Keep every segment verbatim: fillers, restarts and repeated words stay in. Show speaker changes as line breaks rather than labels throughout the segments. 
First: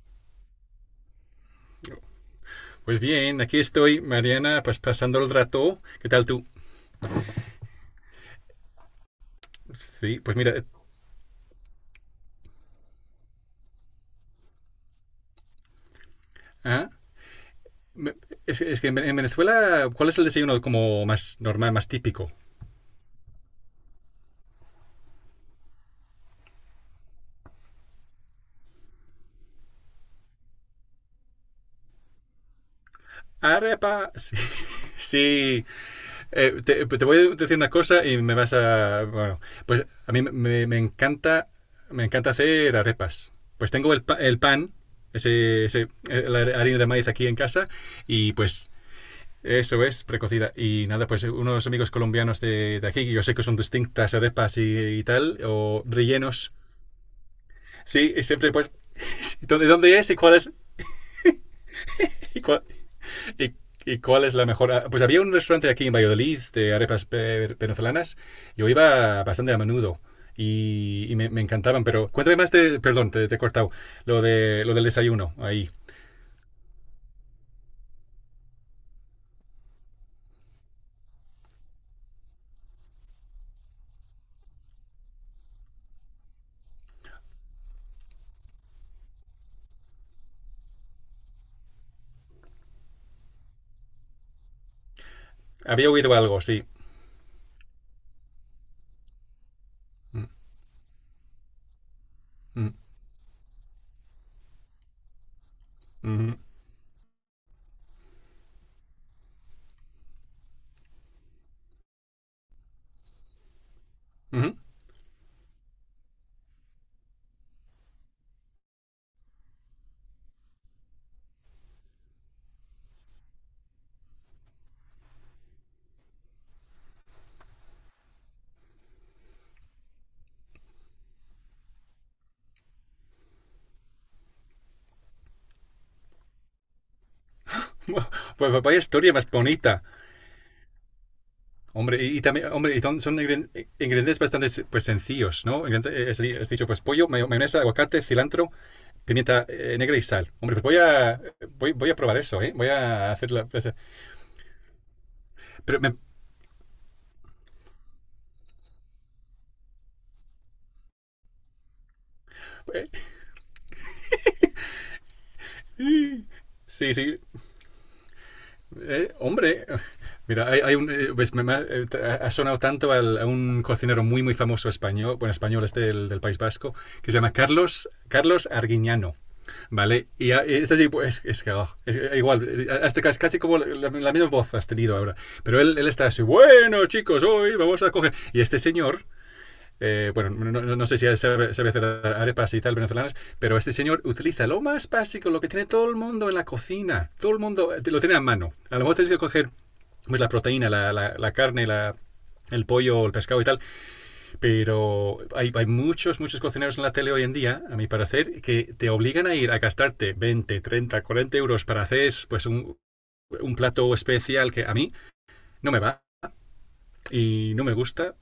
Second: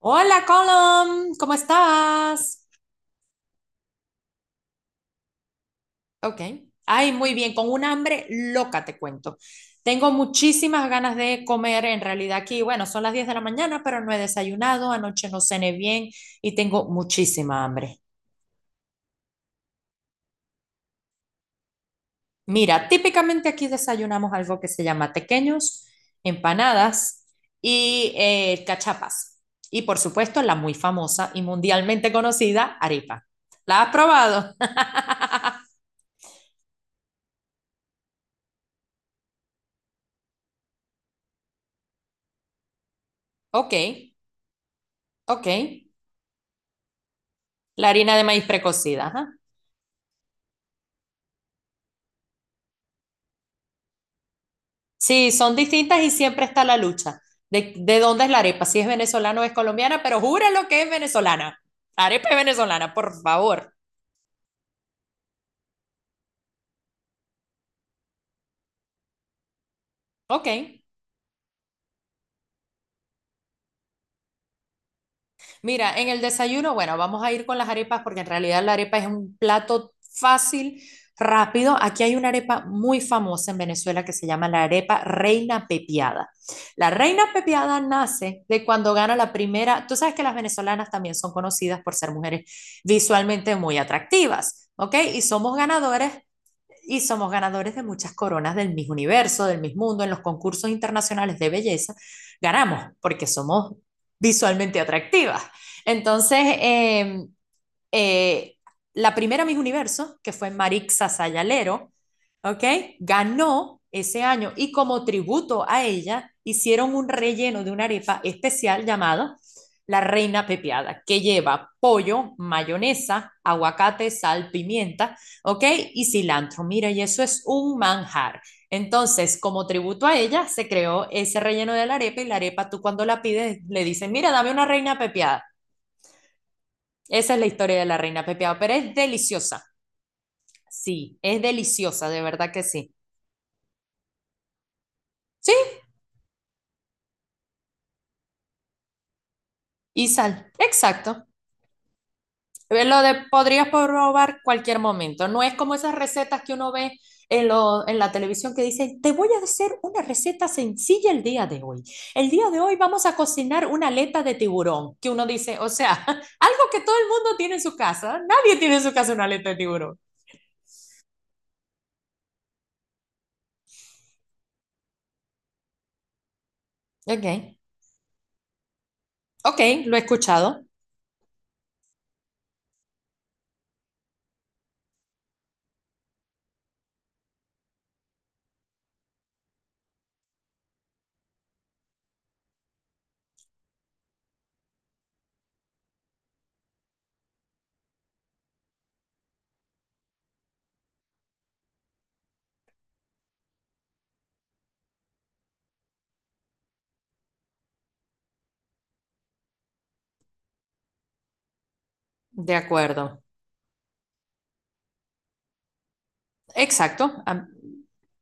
Hola, Colom, ¿cómo estás?
Pues bien, aquí estoy, Mariana, pues pasando el rato. ¿Qué tal
Ok.
tú?
Ay, muy bien, con un hambre loca te cuento. Tengo
Sí, pues mira,
muchísimas ganas de comer, en realidad aquí, bueno, son las diez de la mañana, pero no he desayunado, anoche no cené bien y tengo
¿ah?
muchísima hambre.
es, es que en en Venezuela, ¿cuál es el desayuno como más normal, más típico?
Mira, típicamente aquí desayunamos algo que se llama tequeños, empanadas y eh, cachapas. Y por supuesto, la muy famosa y mundialmente conocida arepa. ¿La has
Arepa, sí.
probado?
Sí. Eh, te, te voy a decir una cosa y me vas a... Bueno, pues a mí me, me encanta, me encanta hacer arepas. Pues
Ok,
tengo el, pa- el pan,
ok.
ese, ese- eh, la harina de maíz aquí en casa
La harina de
y
maíz
pues
precocida, ajá.
eso es, precocida. Y nada, pues unos amigos colombianos de, de aquí, que yo sé que son distintas arepas y, y
Sí,
tal,
son
o
distintas y siempre
rellenos.
está la lucha. ¿De, de
Sí, y
dónde es la
siempre
arepa?
pues,
Si es venezolana o es
¿dónde, dónde
colombiana,
es y
pero
cuál es?
júralo que es venezolana. Arepa es
Y cuál,
venezolana, por
y,
favor.
¿y cuál es la mejor? Ah, pues había un restaurante aquí en Valladolid de arepas ve- venezolanas. Yo iba bastante a menudo
Ok.
y, y me, me encantaban, pero cuéntame más de, perdón, te, te he cortado, lo, de, lo del desayuno ahí.
Mira, en el desayuno, bueno, vamos a ir con las arepas porque en realidad la arepa es un plato fácil, rápido. Aquí hay una arepa muy famosa en Venezuela que se llama la arepa Reina Pepiada. La Reina Pepiada nace de cuando gana la primera, tú sabes que las venezolanas también son conocidas por ser mujeres visualmente muy atractivas, ¿ok? Y somos
Había
ganadores
oído algo, sí.
y somos ganadores de muchas coronas del mismo universo, del mismo mundo, en los
Mm.
concursos internacionales de belleza,
Mm.
ganamos porque somos visualmente atractivas.
Mhm.
Entonces, eh, eh, la primera Miss Universo, que fue Marixa Sayalero, ¿ok? Ganó ese
Mhm.
año y como tributo a ella hicieron un relleno de una arepa especial llamado la reina Pepiada que lleva pollo, mayonesa, aguacate, sal, pimienta, ¿ok? Y cilantro. Mira, y eso es un manjar. Entonces, como tributo a ella, se creó ese relleno de la arepa y la arepa tú cuando la pides le dices, mira, dame una reina Pepiada, esa es la historia de la reina pepiada,
Pues
pero
vaya
es
historia más
deliciosa.
bonita.
Sí, es
Hombre,
deliciosa,
y, y
de
también,
verdad que
hombre, y
sí.
son, ingren- ingredientes bastante, pues, sencillos,
Sí,
¿no? Ingredientes, eh, es, es dicho, pues pollo, mayo- mayonesa, aguacate, cilantro, pimienta, eh, negra y
y
sal.
sal.
Hombre, pues voy a,
Exacto.
voy, voy a probar eso, ¿eh? Voy
Eh, Lo
a
de
hacer la...
podrías
Pero
probar cualquier momento. No es como esas
me-
recetas que uno ve en, lo- en la televisión que dicen, te voy a hacer una receta sencilla el día de hoy. El día de hoy vamos a cocinar una aleta de tiburón, que uno dice, o sea, algo que
Sí,
todo el
sí.
mundo tiene en su casa. Nadie tiene en su casa
Eh,
una aleta de
hombre,
tiburón.
mira, hay, hay un, eh, ves, me, me ha, eh, sonado tanto al- a un cocinero muy, muy famoso español, bueno, español este del, del País Vasco, que se llama
Ok,
Carlos, Carlos Arguiñano.
ok, lo he
Vale, y
escuchado.
es así, pues, es que oh, es- eh, igual, eh, hasta casi, casi como la, la misma voz has tenido ahora, pero él, él está así, bueno, chicos, hoy vamos a coger, y este señor, eh, bueno, no, no, no sé si sabe, sabe, hacer arepas y tal venezolanas, pero este señor utiliza lo más básico, lo que tiene todo el mundo en la cocina. Todo el mundo, eh, lo tiene a mano. A lo mejor tienes que coger pues, la proteína, la, la, la carne, la, el pollo, el pescado y tal, pero hay, hay muchos, muchos cocineros en la tele hoy en día, a mi parecer, que te obligan a ir a gastarte veinte, treinta, cuarenta euros para hacer pues
De
un,
acuerdo.
un plato especial que a mí no me va
Exacto. Am-
y no me gusta.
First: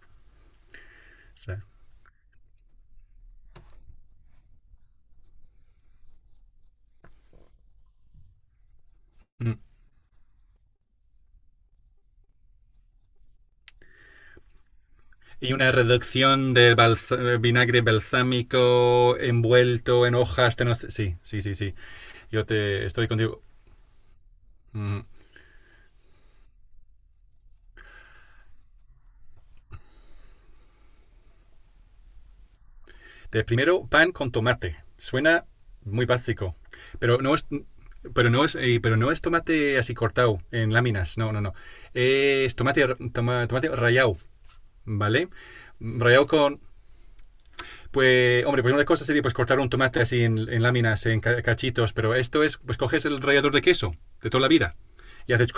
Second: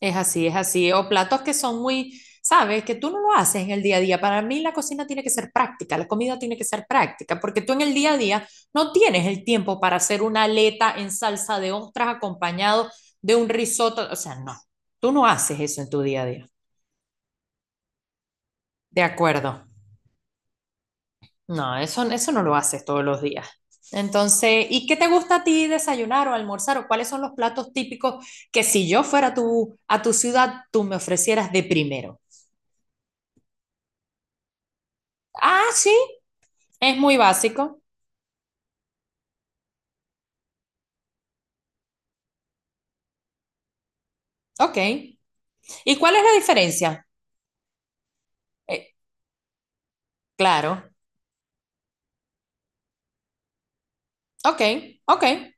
Es así, es así. O
O
platos que
sea,
son muy, sabes, que tú no lo haces en el día a día. Para mí la cocina tiene que ser práctica, la comida tiene que ser práctica, porque tú en el día a día no tienes el
mm.
tiempo para hacer una aleta en salsa de ostras acompañado de un risotto. O sea, no, tú no
Y
haces
una
eso en tu día a día.
reducción del balsa- vinagre
De
balsámico
acuerdo.
envuelto en hojas de no sé... Sí, sí, sí, sí.
No, eso, eso no
Yo
lo haces
te
todos
estoy
los
contigo.
días. Entonces, ¿y qué
Mm.
te gusta a ti desayunar o almorzar o cuáles son los platos típicos que si yo fuera a tu, a tu ciudad, tú me ofrecieras de primero?
De primero, pan con tomate. Suena
Ah, sí,
muy básico.
es muy
Pero no es.
básico.
Pero no es, eh, pero no es tomate así cortado en láminas. No, no, no. Es tomate, r- toma- tomate rallado,
Ok.
¿vale?
¿Y cuál es
Rallado
la
con...
diferencia?
Pues, hombre, pues una
Eh,
cosa sería pues cortar un tomate así en, en
claro.
láminas, en cachitos, pero esto es, pues coges el rallador de queso de toda la
Ok,
vida
ok,
y haces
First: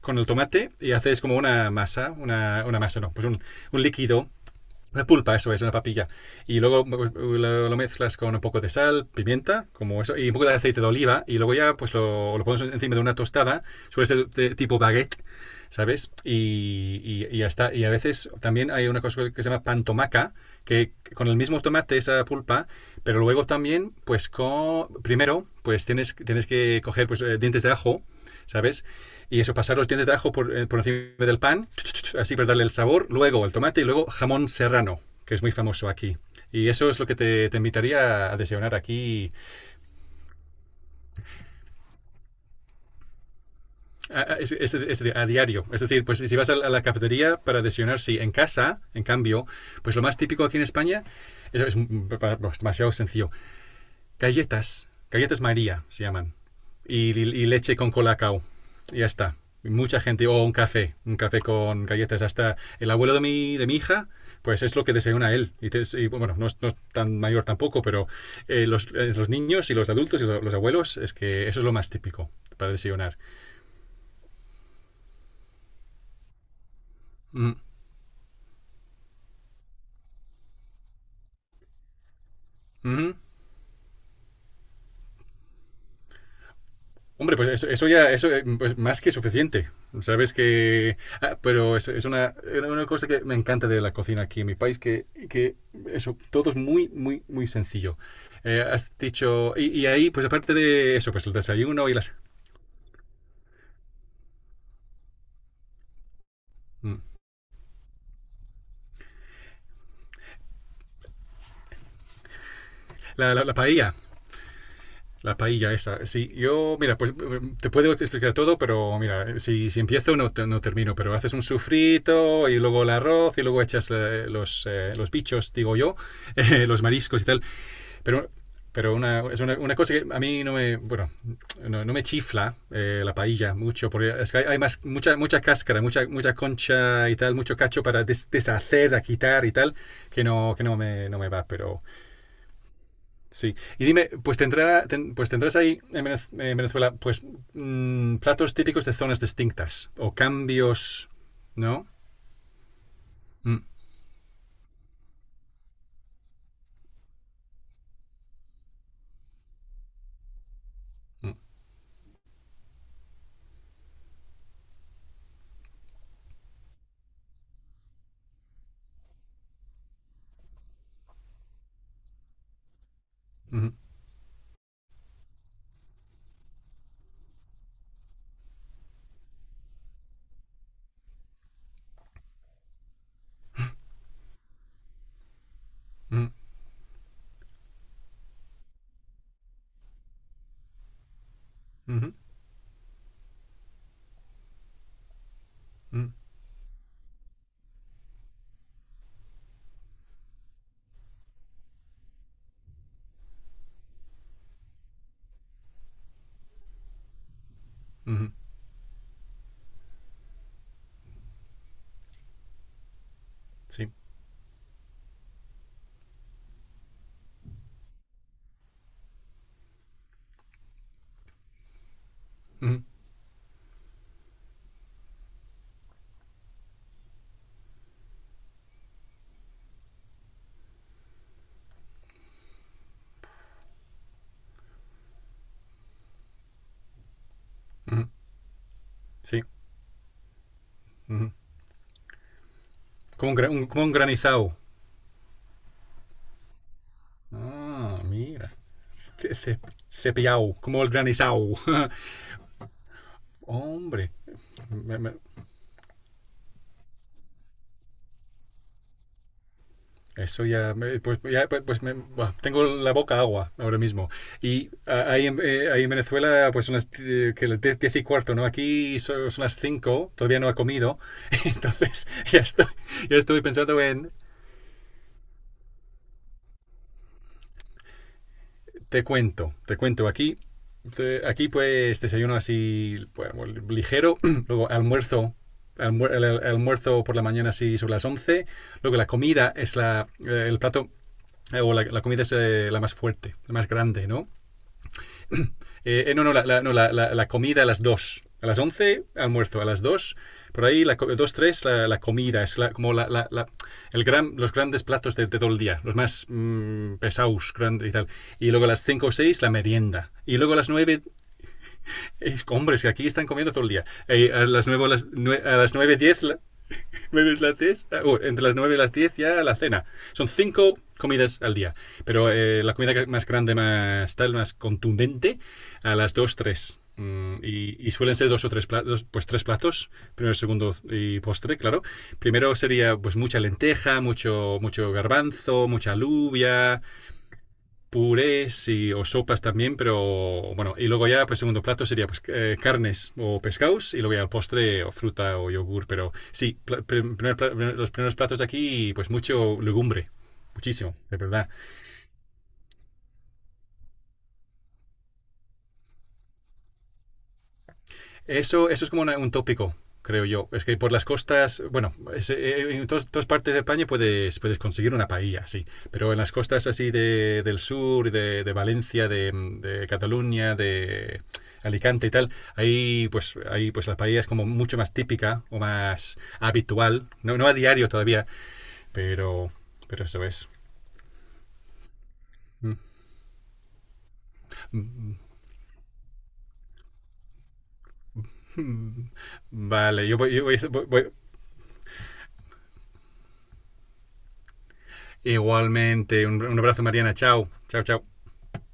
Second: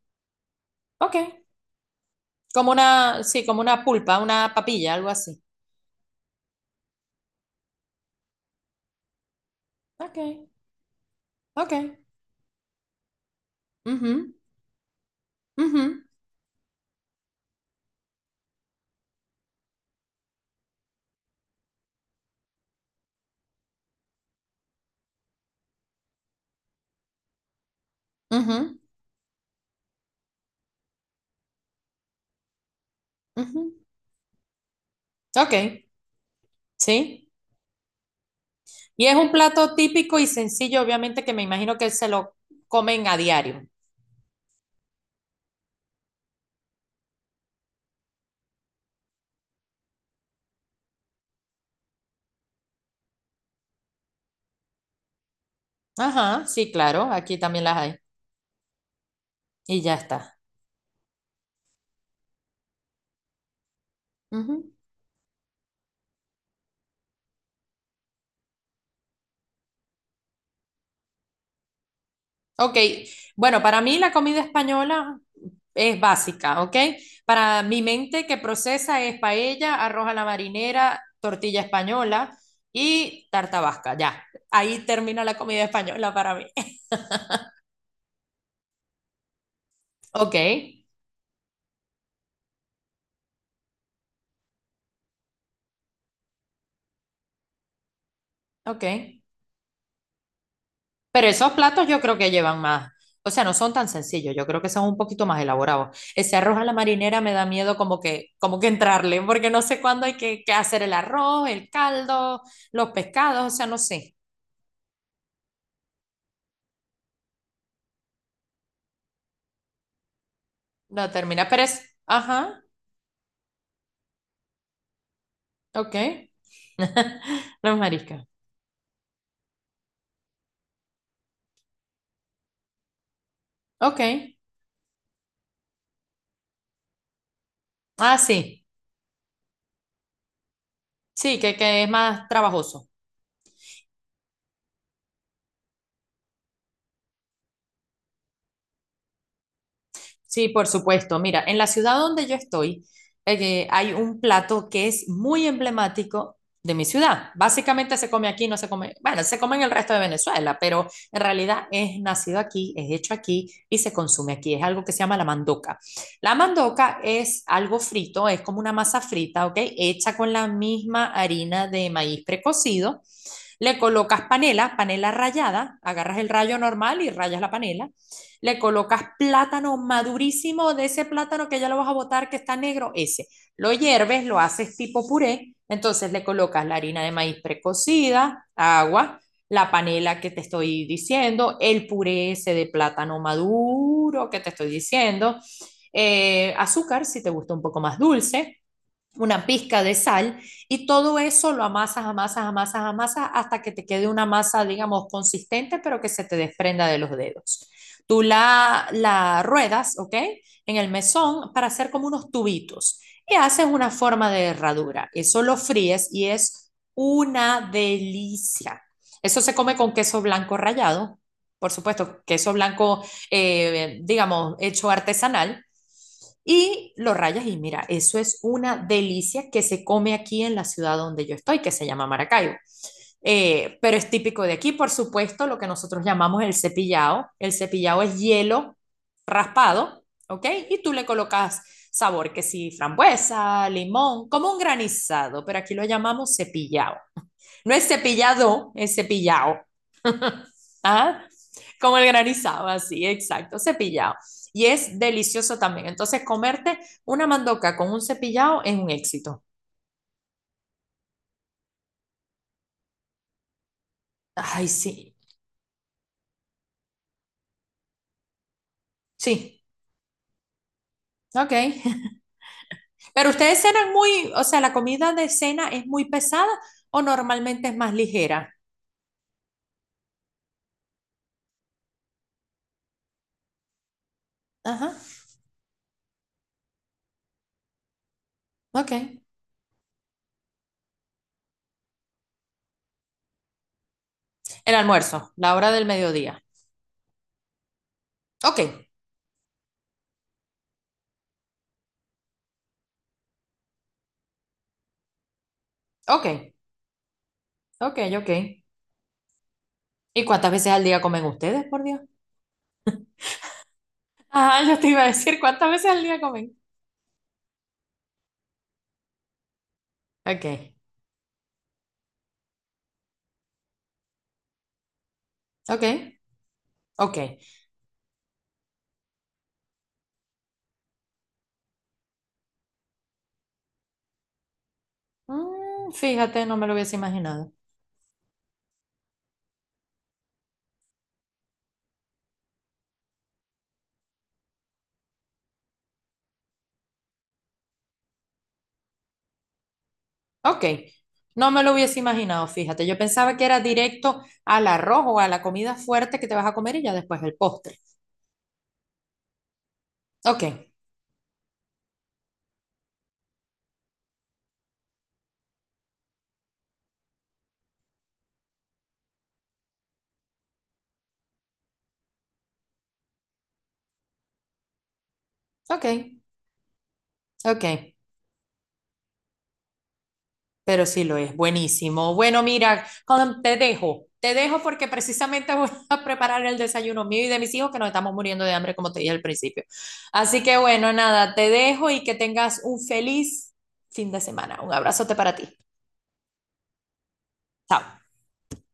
con el tomate y haces como
ok.
una masa, una,
Como
una masa, no,
una,
pues un,
sí, como
un
una pulpa,
líquido,
una papilla,
una
algo
pulpa,
así.
eso es, una papilla. Y luego pues, lo, lo mezclas con un poco de sal, pimienta, como
Ok,
eso, y un poco de aceite de oliva. Y luego
ok.
ya pues lo, lo pones encima de una tostada. Suele ser
Ujú,
de tipo baguette,
ujú,
¿sabes? Y, y, y ya está. Y a veces también hay una cosa que se llama pan tomaca, que con el mismo tomate, esa pulpa, pero luego también, pues con, primero, pues tienes, tienes que coger pues, eh, dientes de ajo,
ujú,
¿sabes? Y eso, pasar los dientes de ajo por, eh, por encima del pan, así para darle el sabor, luego el
ujú.
tomate y luego jamón serrano, que es muy
Ok,
famoso aquí. Y eso es lo que
sí.
te, te invitaría a desayunar
Y es un
aquí
plato típico y sencillo, obviamente, que me imagino que se lo comen a diario.
a, a, es, es, a diario. Es decir, pues si vas a la cafetería para desayunar, sí, en casa, en cambio, pues lo más típico aquí en España es, es demasiado sencillo. Galletas, galletas María se llaman.
Ajá, sí, claro.
Y, y-
Aquí
y
también
leche
las
con
hay.
colacao. Y ya está. Y
Y ya
mucha gente,
está.
o un café, un café con galletas. Hasta el abuelo de mi, de mi hija, pues es lo que desayuna él. Y, te- y, bueno, no es, no es tan mayor tampoco, pero eh, los, eh, los niños y los adultos y lo- los abuelos, es que eso es lo más típico para
Ok,
desayunar.
bueno, para mí la comida española es básica, ¿ok?
Mm.
Para mi mente que procesa es paella, arroz a la marinera, tortilla española
Ujú.
y tarta vasca, ya. Ahí termina la comida española para mí.
Hombre, pues eso, eso ya, eso eh, pues más que suficiente. Sabes
Ok,
que... Ah, pero es, es una, era una cosa que me encanta de la cocina aquí en mi país, que, que eso, todo es muy, muy, muy sencillo. Eh,
ok.
has dicho... Y, y ahí, pues aparte de eso, pues
Pero
el
esos platos
desayuno y
yo
las...
creo que llevan más. O sea, no son tan sencillos, yo creo que son un poquito más elaborados. Ese arroz a la
Mm.
marinera me da miedo como que, como que entrarle, porque no sé cuándo hay que, que hacer el arroz, el caldo, los
La, la,
pescados,
la
o sea, no
paella,
sé.
la paella esa. Sí, yo, mira, pues te puedo explicar todo, pero mira, si, si empiezo no, te- no termino,
La
pero haces un
termina, Pérez,
sufrito y
ajá,
luego el arroz y luego echas eh, los, eh, los bichos, digo
ok.
yo, eh, los mariscos y tal.
Los mariscos.
Pero, pero una, es una, una cosa que a mí no me, bueno, no, no me chifla eh, la paella mucho,
Ok.
porque es que hay, hay más, mucha, mucha cáscara, mucha, mucha concha y tal, mucho cacho para
Ah,
des-
sí.
deshacer, a quitar y tal, que no, que no me, no me
Sí,
va,
que, que
pero
es más trabajoso.
sí. Y dime, pues, tendrá, ten- pues tendrás ahí en Venezuela, pues, mm, platos típicos de zonas distintas, o
Sí, por
cambios,
supuesto. Mira, en la
¿no?
ciudad donde yo estoy,
Mm.
eh, hay un plato que es muy emblemático de mi ciudad. Básicamente se come aquí, no se come, bueno, se come en el resto de Venezuela, pero en
Mm.
realidad es nacido aquí, es hecho aquí y se consume aquí. Es algo que se llama la mandoca. La mandoca es algo frito, es como una masa frita, ¿ok? Hecha con la misma harina de maíz precocido,
Mhm.
le colocas panela, panela rallada, agarras el rayo normal y rayas la panela. Le colocas plátano madurísimo de ese plátano que ya lo vas a botar que está negro, ese. Lo hierves, lo haces tipo puré. Entonces le
Mm.
colocas la harina de maíz precocida, agua, la panela que te estoy diciendo, el
Mhm.
puré ese de plátano maduro que te estoy diciendo,
Mm.
eh, azúcar si te gusta un poco más dulce, una pizca de sal y todo eso lo amasas, amasas, amasas, amasas hasta que te quede una masa, digamos, consistente, pero que se te desprenda de los dedos. Tú
Mhm.
la, la ruedas, ¿ok? En el mesón para hacer como unos tubitos y haces una
Sí.
forma de herradura. Eso lo fríes y es una delicia. Eso se come con queso blanco rallado, por supuesto, queso
Mhm.
blanco, eh, digamos, hecho artesanal, y lo rayas y mira, eso es una delicia que se come aquí en la ciudad donde yo estoy, que se llama Maracaibo. Eh, pero es típico de aquí, por supuesto, lo que nosotros llamamos el cepillado. El cepillado
Mhm.
es hielo
Sí.
raspado, ¿ok? Y tú le
Mhm.
colocas sabor que sí,
Como un, un-
frambuesa,
como un
limón, como
granizado.
un granizado, pero aquí lo llamamos cepillado. No es
Ah, mira.
cepillado, es cepillado.
Ce- cepillado, como el
Ah,
granizado.
como el granizado, así, exacto,
Hombre,
cepillado. Y
me-
es
me-
delicioso también. Entonces, comerte una mandoca con un cepillado es un éxito.
eso ya, me- pues, ya, pues- pues me- buah, tengo la boca agua ahora mismo.
Ay,
Y ah,
sí,
ahí en, eh, ahí en Venezuela, pues son las eh, que las diez y cuarto, ¿no? Aquí so- son, las
sí,
cinco, todavía no he comido.
ok.
Entonces, ya estoy, ya
Pero
estoy
ustedes
pensando
cenan
en,
muy, o sea, la comida de cena es muy pesada o normalmente es más ligera.
te cuento, te cuento. Aquí, te- aquí pues desayuno así, bueno, ligero, luego
Ajá,
almuerzo, almuer- el, el almuerzo por la mañana así sobre las once,
ok.
luego la comida es la, eh, el plato, eh, o la, la comida es eh, la más fuerte, la más grande, ¿no?
El almuerzo, la hora del
Eh, eh, no, no,
mediodía.
la, la- no, la- la- la comida a las dos. A
Ok,
las once almuerzo. A las dos por ahí, la, dos tres la, la comida. Es la- como la, la- la- el gran, los grandes platos de, de todo el día. Los
ok,
más mm, pesados grandes y
ok,
tal.
ok.
Y luego a las cinco o seis la merienda.
¿Y
Y
cuántas
luego a las
veces al día
nueve,
comen ustedes, por Dios?
hombres, que aquí están comiendo todo el día. Eh, a las
Ajá, yo
nueve
te iba a decir,
a
¿cuántas
las
veces
nueve
al día
diez la,
comen?
nueve las diez uh, entre las nueve y las diez ya la cena. Son
Ok,
cinco comidas al día. Pero eh, la comida más grande, más tal, más contundente,
ok,
a las dos tres.
ok.
Mm, y, y, suelen ser dos o tres platos, pues tres platos, primero, segundo y postre, claro. Primero sería pues mucha lenteja, mucho, mucho garbanzo, mucha
Mm, fíjate, no me lo
alubia,
hubiese imaginado.
purés y, o sopas también, pero bueno, y luego ya, pues segundo plato sería pues, eh, carnes o pescados y luego ya el postre o fruta o yogur, pero sí, pla- prim- primer los primeros platos aquí, pues mucho legumbre,
Ok,
muchísimo, de verdad.
no me lo hubiese imaginado, fíjate. Yo pensaba que era directo al arroz o a la comida fuerte que te vas a comer y ya después el postre.
Eso, eso es como una- un tópico, creo
Ok,
yo. Es que por las costas, bueno, es, eh, eh, en tos- todas partes de España puedes, puedes conseguir una paella, sí. Pero en las costas así de, del sur, de, de Valencia, de, de Cataluña, de Alicante y tal, ahí pues, ahí pues la paella es como mucho más típica o
ok,
más habitual. No, no a diario
ok.
todavía, pero, pero eso es.
Pero sí lo es, buenísimo. Bueno,
Mm.
mira, Colm, te dejo. Te dejo porque precisamente voy a preparar el desayuno mío y de mis hijos que nos estamos muriendo de hambre, como te dije al principio.
Vale, yo voy,
Así
yo
que
voy-
bueno,
voy-
nada, te dejo y que tengas un feliz fin de semana. Un abrazote para ti.
igualmente. Un, un abrazo, Mariana. Chao,
Chao.
chao, chao.